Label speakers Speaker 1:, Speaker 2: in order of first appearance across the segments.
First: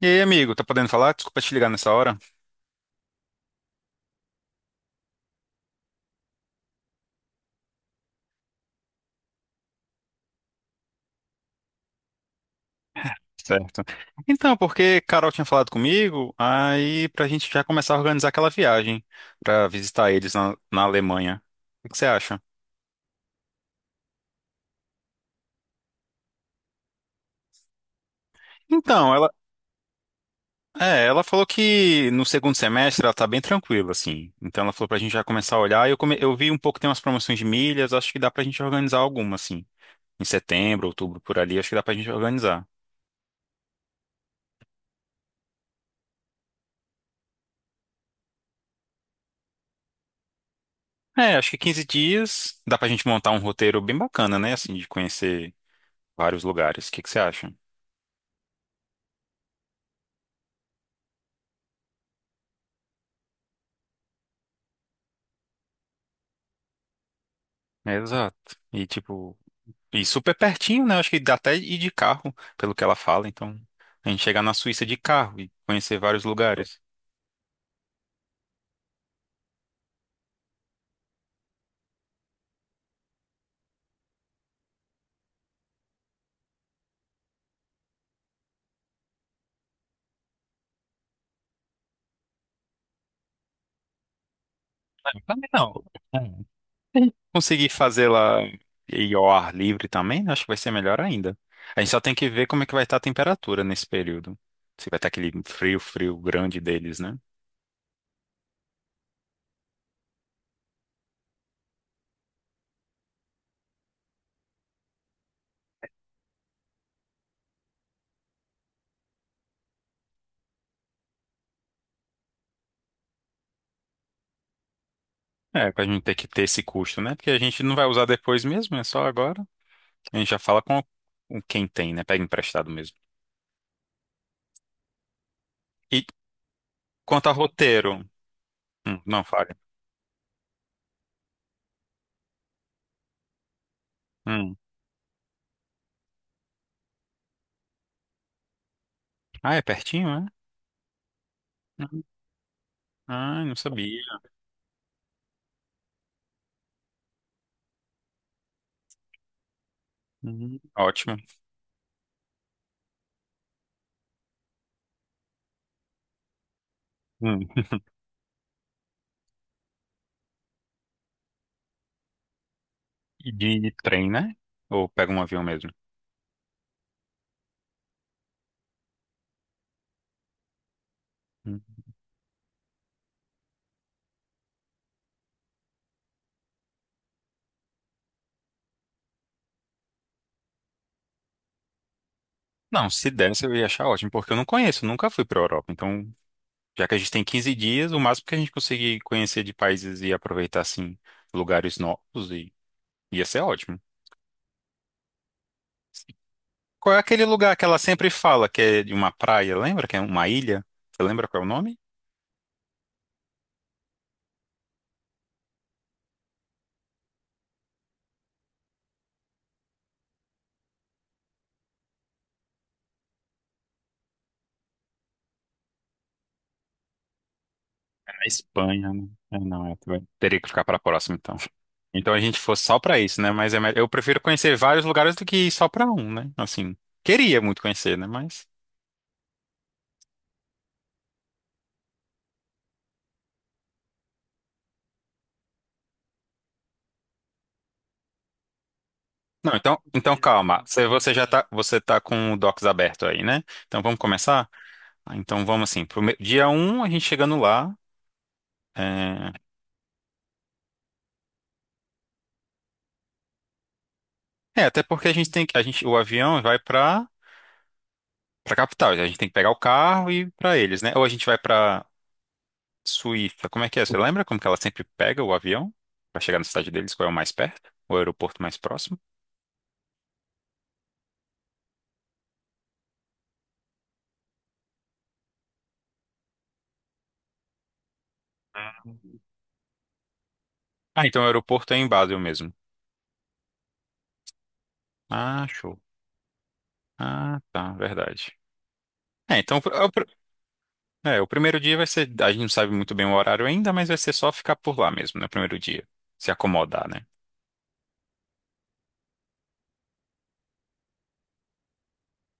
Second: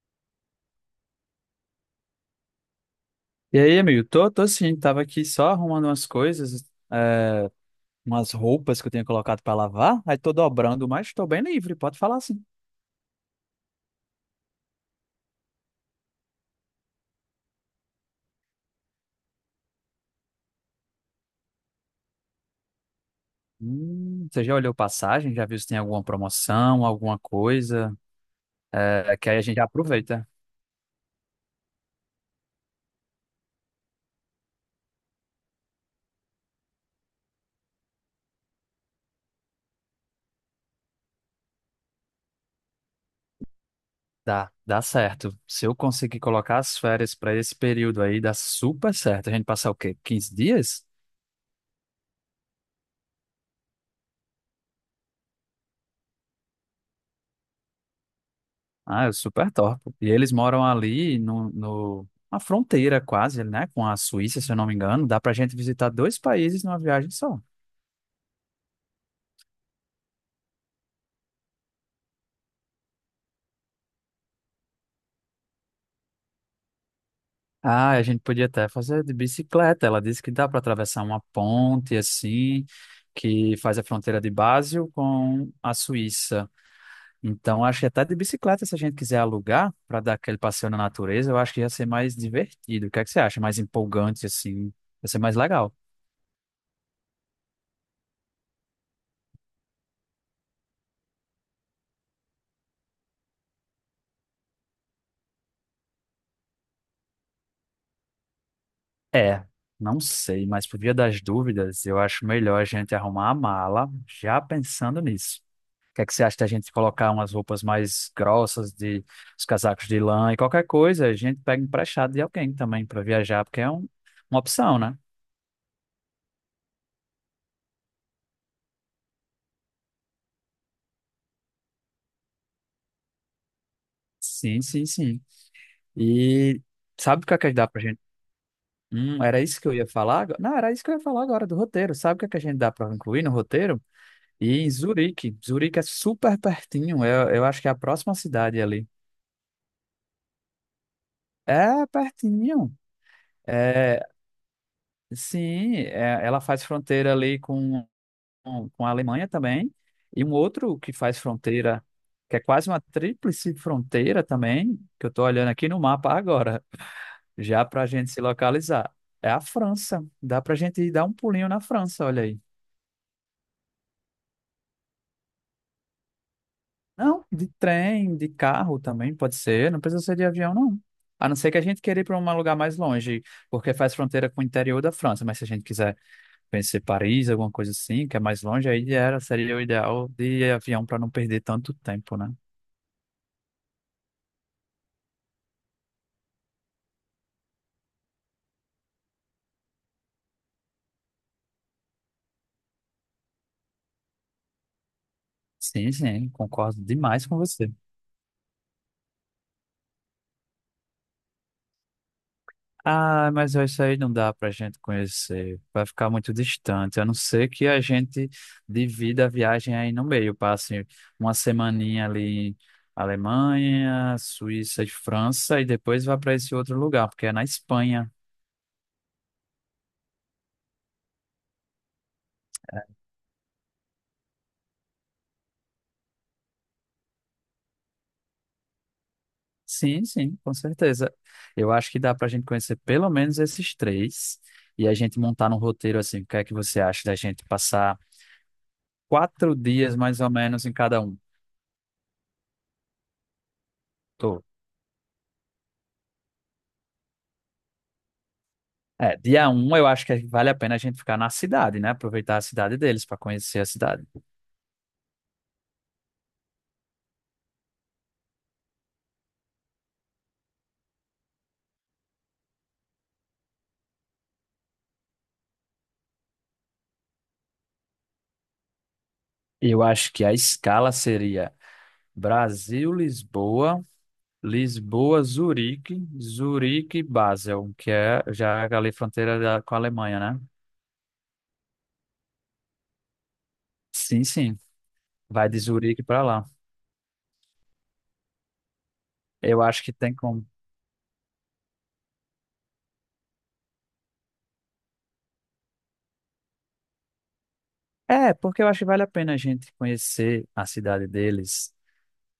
Speaker 1: E aí, amigo, tá podendo falar? Desculpa te ligar nessa hora.
Speaker 2: E aí, amigo? Tô sim, tava aqui só arrumando umas coisas, é, umas roupas que eu tinha colocado pra lavar, aí tô dobrando, mas tô bem livre, pode falar assim.
Speaker 1: Certo. Então, porque Carol tinha falado comigo, aí pra gente já começar a organizar aquela viagem pra visitar eles na Alemanha. O que você acha?
Speaker 2: Você já olhou passagem? Já viu se tem alguma promoção, alguma coisa? É,
Speaker 1: Então,
Speaker 2: é
Speaker 1: ela,
Speaker 2: que aí a gente já aproveita.
Speaker 1: é, ela falou que no segundo semestre ela tá bem tranquila, assim. Então ela falou pra gente já começar a olhar. Eu vi um pouco, tem umas promoções de milhas, acho que dá pra gente organizar alguma, assim. Em setembro, outubro, por ali, acho que dá pra gente organizar.
Speaker 2: Dá certo. Se eu conseguir colocar as férias pra esse período aí, dá super certo. A gente passar o quê? 15 dias?
Speaker 1: É, acho que 15 dias dá pra gente montar um roteiro bem bacana, né? Assim, de conhecer vários lugares. O que que você acha?
Speaker 2: Ah, é super top. E eles moram ali no, no, na fronteira quase, né, com a Suíça, se eu não me engano. Dá pra gente visitar dois países numa viagem só.
Speaker 1: Exato. E tipo, e super pertinho, né? Acho que dá até ir de carro, pelo que ela fala. Então, a gente chegar na Suíça de carro e conhecer vários lugares.
Speaker 2: Ah, a gente podia até fazer de bicicleta. Ela disse que dá para atravessar uma ponte assim, que faz a fronteira de Basel com a Suíça. Então, acho que até de bicicleta, se a gente quiser alugar para dar aquele passeio na natureza, eu acho que ia ser mais divertido. O que é que você acha? Mais empolgante assim, ia ser
Speaker 1: Eu
Speaker 2: mais
Speaker 1: também
Speaker 2: legal.
Speaker 1: não. É. Conseguir fazer lá e ao ar livre também, né, acho que vai ser melhor ainda. A gente só tem que ver como é que vai estar a temperatura nesse período. Se vai estar aquele frio grande deles, né?
Speaker 2: É, não sei, mas por via das dúvidas, eu acho melhor a gente arrumar a mala já pensando nisso. O que é que você acha da gente colocar umas roupas mais grossas, de os casacos de lã e qualquer coisa, a gente pega emprestado de alguém também para viajar, porque é uma opção, né?
Speaker 1: É, pra gente ter que ter esse custo, né? Porque a gente não vai usar depois mesmo, é só agora. A gente já fala com quem tem, né? Pega emprestado mesmo.
Speaker 2: Sim, sim, sim.
Speaker 1: E
Speaker 2: E sabe o
Speaker 1: quanto a
Speaker 2: que é que dá pra gente?
Speaker 1: roteiro? Não,
Speaker 2: Era
Speaker 1: fale.
Speaker 2: isso que eu ia falar? Agora? Não, era isso que eu ia falar agora do roteiro. Sabe o que é que a gente dá para incluir no roteiro?
Speaker 1: Hum.
Speaker 2: E em Zurique. Zurique é super pertinho. Eu acho que é a próxima cidade ali.
Speaker 1: Ah, é pertinho, é?
Speaker 2: É
Speaker 1: Hum.
Speaker 2: pertinho.
Speaker 1: Ah, não sabia.
Speaker 2: É, sim, ela faz fronteira ali com a Alemanha também. E um outro que
Speaker 1: Ótimo.
Speaker 2: faz fronteira, que é quase uma tríplice fronteira também, que eu estou olhando aqui no mapa agora,
Speaker 1: Hum.
Speaker 2: já para a gente se localizar, é a França. Dá para a gente ir dar um pulinho na França, olha aí.
Speaker 1: E de trem, né? Ou pega um avião mesmo?
Speaker 2: Não, de trem, de carro também pode ser, não precisa ser de avião, não. A não ser que a
Speaker 1: Hum.
Speaker 2: gente queira ir para um lugar mais longe, porque faz fronteira com o interior da França, mas se a gente quiser pensei Paris, alguma coisa assim, que é mais longe, aí seria o ideal de avião para não perder tanto tempo, né?
Speaker 1: Não, se desse eu ia achar ótimo, porque eu não conheço, nunca fui para Europa. Então, já que a gente tem 15 dias, o máximo que a gente conseguir conhecer de países e aproveitar, assim, lugares novos, e ia ser ótimo.
Speaker 2: Sim, sim, concordo
Speaker 1: Qual é aquele
Speaker 2: demais com
Speaker 1: lugar que
Speaker 2: você.
Speaker 1: ela sempre fala que é de uma praia, lembra? Que é uma ilha? Você lembra qual é o nome?
Speaker 2: Ah, mas isso aí não dá pra gente conhecer, vai ficar muito distante, a não ser que a gente divida a viagem aí no meio, passe uma semaninha ali em Alemanha, Suíça e França, e depois vá para esse outro lugar, porque é na Espanha.
Speaker 1: A Espanha, né? É, não, é, teria que ficar para a próxima, então. Então a gente fosse só para isso, né? Eu prefiro conhecer vários lugares do que ir só para um, né? Assim, queria muito conhecer, né? Mas.
Speaker 2: Sim, sim, com certeza. Eu acho que dá para a gente conhecer pelo menos esses três e a gente montar num roteiro assim. O que é que você acha da gente passar
Speaker 1: Não,
Speaker 2: 4
Speaker 1: então,
Speaker 2: dias
Speaker 1: então
Speaker 2: mais ou
Speaker 1: calma.
Speaker 2: menos em
Speaker 1: Você,
Speaker 2: cada
Speaker 1: você
Speaker 2: um?
Speaker 1: já tá, você tá com o Docs aberto aí, né? Então vamos
Speaker 2: Tô.
Speaker 1: começar? Ah, então vamos assim, dia um a gente chegando lá.
Speaker 2: É,
Speaker 1: É...
Speaker 2: dia 1 eu acho que vale a pena a gente ficar na cidade, né? Aproveitar a cidade deles para conhecer a cidade.
Speaker 1: É, até porque a gente tem que. A gente, o avião vai para para capital. A gente tem que pegar o carro e ir para eles, né? Ou a gente vai para Suíça, como é que é? Você lembra como que ela sempre pega o avião para chegar na cidade deles? Qual é o mais perto? O aeroporto mais próximo?
Speaker 2: Eu acho que a escala seria Brasil, Lisboa, Lisboa, Zurique, Zurique, Basel, que é já ali
Speaker 1: Ah,
Speaker 2: fronteira com a Alemanha, né?
Speaker 1: então o aeroporto é em Basel mesmo.
Speaker 2: Sim, sim.
Speaker 1: Ah,
Speaker 2: Vai de
Speaker 1: show.
Speaker 2: Zurique para lá.
Speaker 1: Ah, tá, verdade. É, então
Speaker 2: Eu
Speaker 1: é,
Speaker 2: acho que tem como.
Speaker 1: é, o primeiro dia vai ser. A gente não sabe muito bem o horário ainda, mas vai ser só ficar por lá mesmo, né? O primeiro dia. Se acomodar, né?
Speaker 2: É, porque eu acho que vale a pena a gente conhecer a cidade deles,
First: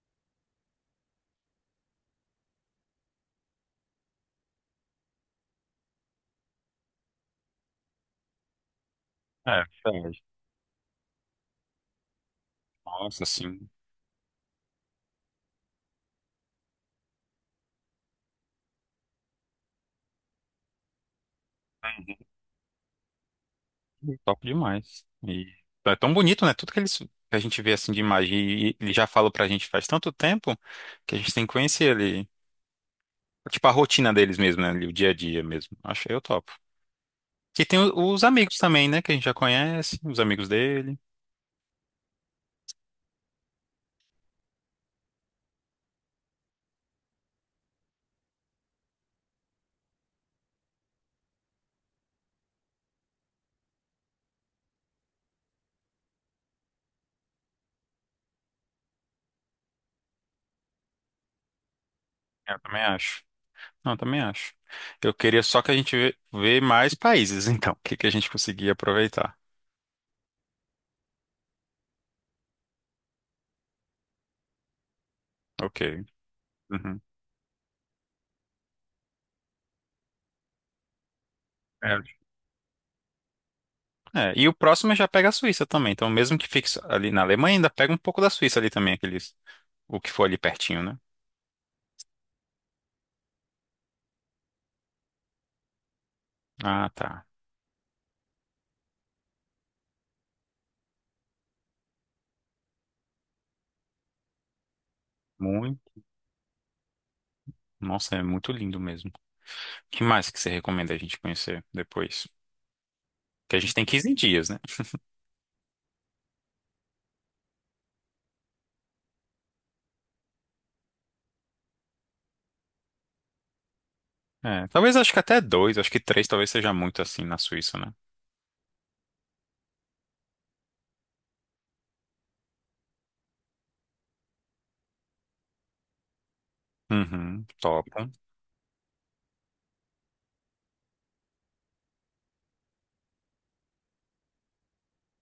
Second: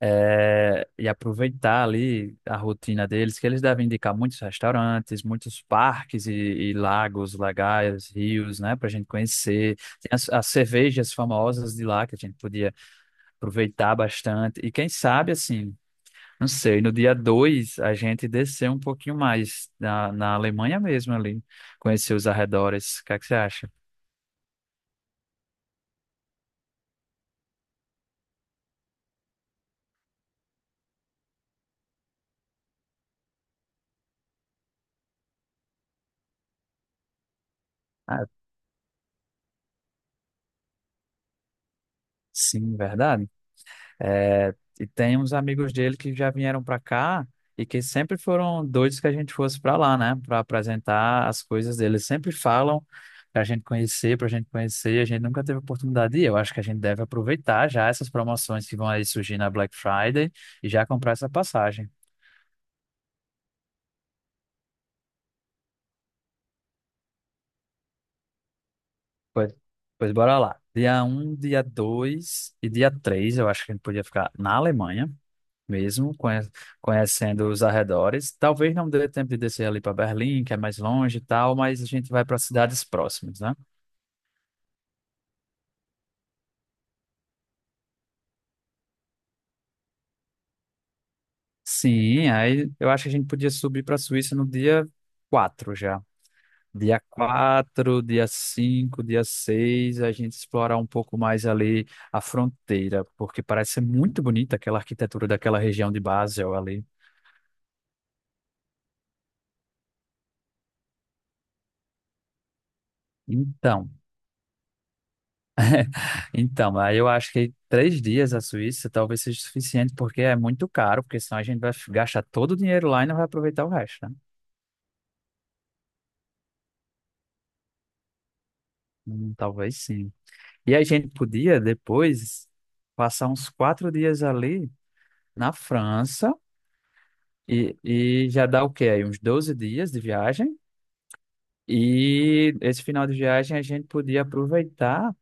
Speaker 2: e aproveitar ali a rotina deles, que eles devem indicar muitos restaurantes, muitos parques e lagos legais, rios, né, para a gente
Speaker 1: É,
Speaker 2: conhecer. Tem
Speaker 1: verdade.
Speaker 2: as cervejas famosas de lá que a gente podia
Speaker 1: Nossa, assim.
Speaker 2: aproveitar bastante. E quem sabe, assim, não sei, no dia 2 a gente descer um pouquinho mais na Alemanha mesmo ali, conhecer os arredores. O que é que você acha?
Speaker 1: Uhum. Top demais. E é tão bonito, né? Tudo que eles. Que a gente vê assim de imagem e ele já falou pra gente faz tanto tempo que a gente tem que conhecer ele. Tipo, a rotina deles mesmo, né? O dia a dia mesmo. Acho eu topo. E tem os
Speaker 2: Ah,
Speaker 1: amigos também, né? Que a gente já conhece, os amigos dele.
Speaker 2: sim, verdade. É, e tem uns amigos dele que já vieram para cá e que sempre foram doidos que a gente fosse para lá, né? Para apresentar as coisas deles. Sempre falam para a gente conhecer, para a gente conhecer. A gente nunca teve oportunidade de ir. Eu acho que a gente deve aproveitar já essas promoções que vão aí surgir na Black Friday e já comprar essa passagem.
Speaker 1: Eu também acho. Não, eu também acho. Eu queria só que a gente vê mais países, então. O que que a gente conseguia aproveitar.
Speaker 2: Pois, pois bora lá. Dia 1, dia 2 e dia 3, eu acho que a gente podia ficar na Alemanha
Speaker 1: Ok.
Speaker 2: mesmo,
Speaker 1: Uhum.
Speaker 2: conhecendo os arredores. Talvez não dê tempo de descer ali para Berlim, que é mais longe e tal, mas a gente
Speaker 1: É.
Speaker 2: vai para cidades próximas, né?
Speaker 1: É, e o próximo já pega a Suíça também. Então, mesmo que fique só ali na Alemanha, ainda pega um pouco da Suíça ali também, aqueles, o que for ali pertinho, né?
Speaker 2: Sim, aí eu acho que a gente podia subir para a Suíça no dia 4 já.
Speaker 1: Ah,
Speaker 2: Dia
Speaker 1: tá.
Speaker 2: 4, dia 5, dia 6, a gente explorar um pouco mais ali a fronteira, porque parece ser muito bonita aquela arquitetura daquela região de
Speaker 1: Muito.
Speaker 2: Basel ali.
Speaker 1: Nossa, é muito lindo mesmo. O que mais que você recomenda a gente conhecer depois? Que a gente tem
Speaker 2: Então.
Speaker 1: 15 dias, né?
Speaker 2: Então, aí eu acho que 3 dias à Suíça talvez seja suficiente, porque é muito caro, porque senão a gente vai gastar todo o dinheiro lá e não vai aproveitar o resto, né?
Speaker 1: É, talvez acho que até dois, acho que três talvez seja muito assim na Suíça, né?
Speaker 2: Talvez sim. E a gente podia depois passar uns 4 dias ali na França
Speaker 1: Uhum,
Speaker 2: e,
Speaker 1: top.
Speaker 2: e já dá o quê? Aí uns 12 dias de viagem. E esse final de viagem a gente podia aproveitar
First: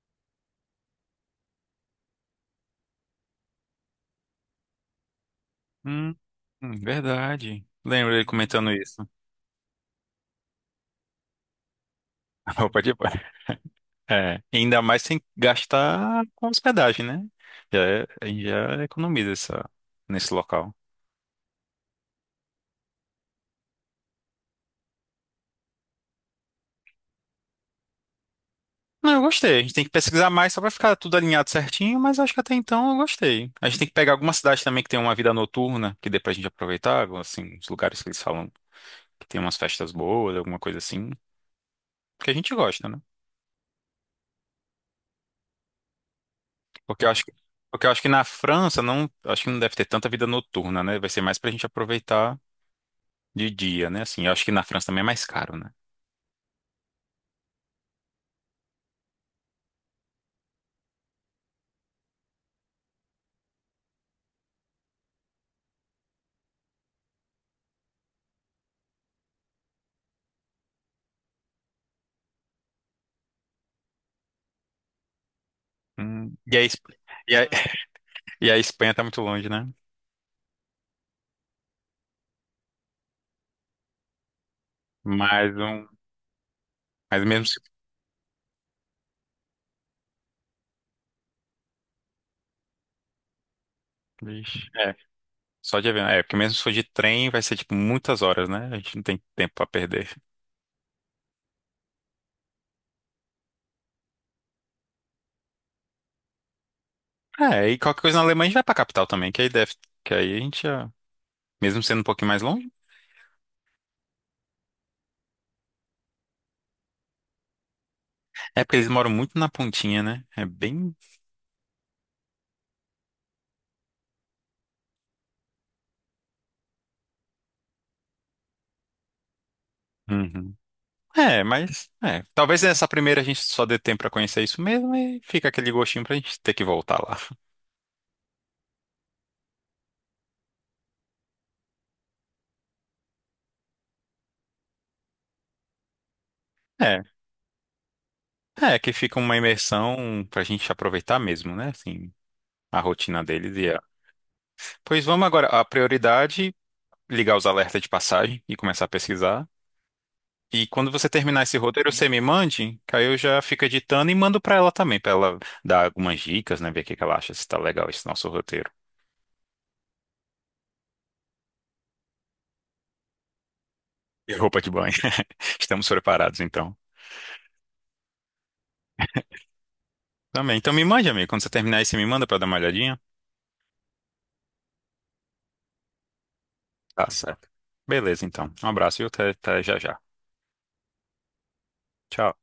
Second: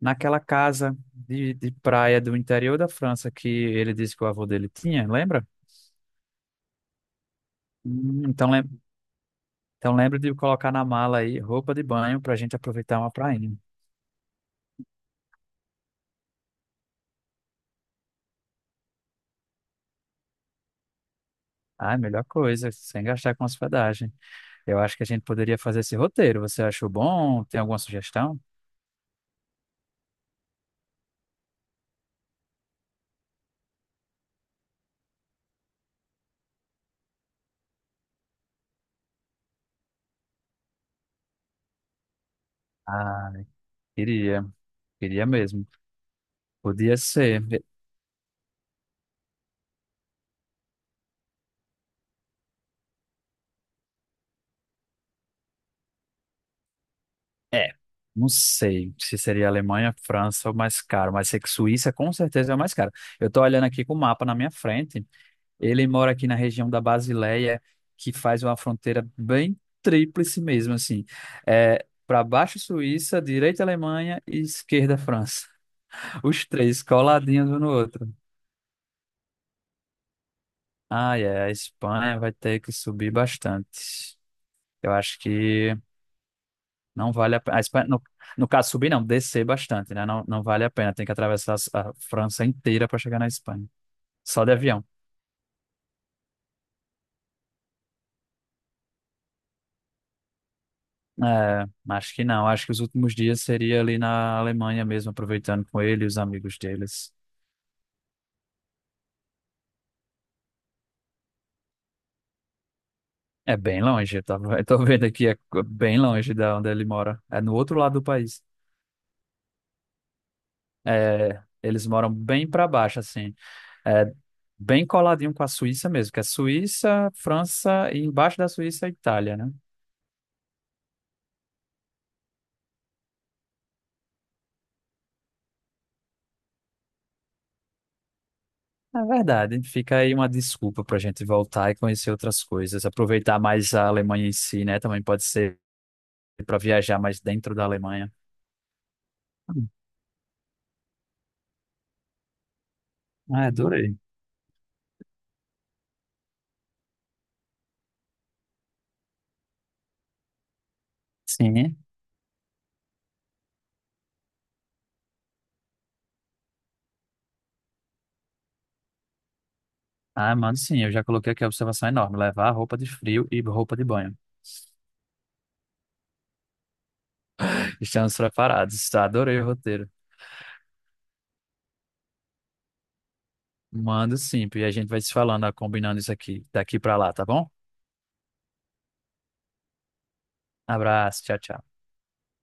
Speaker 2: naquela casa de praia do interior da França que ele disse que o avô dele tinha, lembra?
Speaker 1: Hum, verdade. Lembro
Speaker 2: Hum,
Speaker 1: ele
Speaker 2: Então,
Speaker 1: comentando
Speaker 2: lem-
Speaker 1: isso.
Speaker 2: Então lembra de colocar na mala aí roupa de banho para a
Speaker 1: A
Speaker 2: gente
Speaker 1: roupa de
Speaker 2: aproveitar uma
Speaker 1: banho.
Speaker 2: prainha.
Speaker 1: É, ainda mais sem gastar com hospedagem, né? Já, a gente já economiza essa, nesse local.
Speaker 2: Ah, melhor coisa, sem gastar com hospedagem. Eu acho que a gente poderia fazer esse roteiro. Você achou bom? Tem alguma sugestão?
Speaker 1: Não, eu gostei. A gente tem que pesquisar mais só pra ficar tudo alinhado certinho, mas acho que até então eu gostei. A gente tem que pegar alguma cidade também que tem uma vida noturna, que dê pra gente aproveitar, assim, os lugares que eles falam que tem umas festas boas, alguma coisa assim, que a gente gosta, né?
Speaker 2: Ah, queria, queria mesmo. Podia
Speaker 1: Porque eu acho, que-
Speaker 2: ser.
Speaker 1: porque eu acho que na França não, acho que não deve ter tanta vida noturna, né? Vai ser mais pra gente aproveitar de dia, né? Assim, eu acho que na França também é mais caro, né?
Speaker 2: É, não sei se seria Alemanha, França ou mais caro, mas sei que Suíça com certeza é o mais caro. Eu tô olhando aqui com o mapa na minha frente. Ele mora aqui na região da Basileia, que faz uma fronteira bem tríplice mesmo, assim. É, para baixo Suíça, direita Alemanha e esquerda França.
Speaker 1: Hum,
Speaker 2: Os
Speaker 1: e a, Es-
Speaker 2: três
Speaker 1: e a,
Speaker 2: coladinhos um no outro.
Speaker 1: e a Espanha tá muito longe, né?
Speaker 2: Ah, é, a Espanha vai ter que subir bastante. Eu acho
Speaker 1: Mais
Speaker 2: que
Speaker 1: um,
Speaker 2: não
Speaker 1: mas
Speaker 2: vale a
Speaker 1: mesmo
Speaker 2: pena.
Speaker 1: se,
Speaker 2: A Espanha, no caso, subir não, descer bastante, né? Não, não vale a pena. Tem que atravessar a França inteira para chegar na Espanha. Só de
Speaker 1: vixe.
Speaker 2: avião.
Speaker 1: É, só de avião, é, porque mesmo se for de trem vai ser tipo muitas horas, né? A gente não tem tempo pra perder.
Speaker 2: É, acho que não. Acho que os últimos dias seria ali na Alemanha mesmo, aproveitando com ele e os amigos deles.
Speaker 1: É, e qualquer coisa na Alemanha a gente vai pra capital também, que aí deve, que aí a gente já, mesmo sendo um pouquinho mais longe,
Speaker 2: É bem longe, eu tô vendo aqui, é bem longe da onde ele mora. É no outro lado do país.
Speaker 1: é porque eles moram muito na pontinha, né? É bem,
Speaker 2: É, eles moram bem para baixo, assim. É bem coladinho com a Suíça mesmo, que é Suíça, França e embaixo da Suíça, a Itália, né?
Speaker 1: uhum. É, mas é, talvez nessa primeira a gente só dê tempo pra conhecer isso mesmo e fica aquele gostinho pra gente ter que voltar lá.
Speaker 2: É verdade, fica aí uma desculpa para a gente voltar e conhecer outras coisas. Aproveitar mais a Alemanha em si, né? Também pode ser para viajar
Speaker 1: É,
Speaker 2: mais dentro da Alemanha.
Speaker 1: é que fica uma imersão pra gente aproveitar mesmo, né? Assim, a rotina
Speaker 2: Ah,
Speaker 1: deles e a...
Speaker 2: adorei.
Speaker 1: Pois vamos agora, a prioridade, ligar os alertas de passagem e começar a pesquisar. E quando você terminar esse
Speaker 2: Sim.
Speaker 1: roteiro, você me mande, que aí eu já fico editando e mando pra ela também, pra ela dar algumas dicas, né? Ver o que que ela acha, se tá legal esse nosso roteiro.
Speaker 2: Ah, mano, sim, eu já coloquei aqui a observação enorme. Levar roupa de frio e roupa de banho.
Speaker 1: E roupa de banho. Estamos preparados, então.
Speaker 2: Estamos preparados. Tá, adorei o roteiro.
Speaker 1: Também. Então me mande, amigo. Quando você terminar aí, você me manda pra dar uma olhadinha.
Speaker 2: Mando sim, e a gente vai se falando, ah, combinando isso aqui, daqui pra
Speaker 1: Tá
Speaker 2: lá, tá
Speaker 1: certo.
Speaker 2: bom?
Speaker 1: Beleza, então. Um abraço e até, até já já.
Speaker 2: Abraço, tchau, tchau.
Speaker 1: Tchau.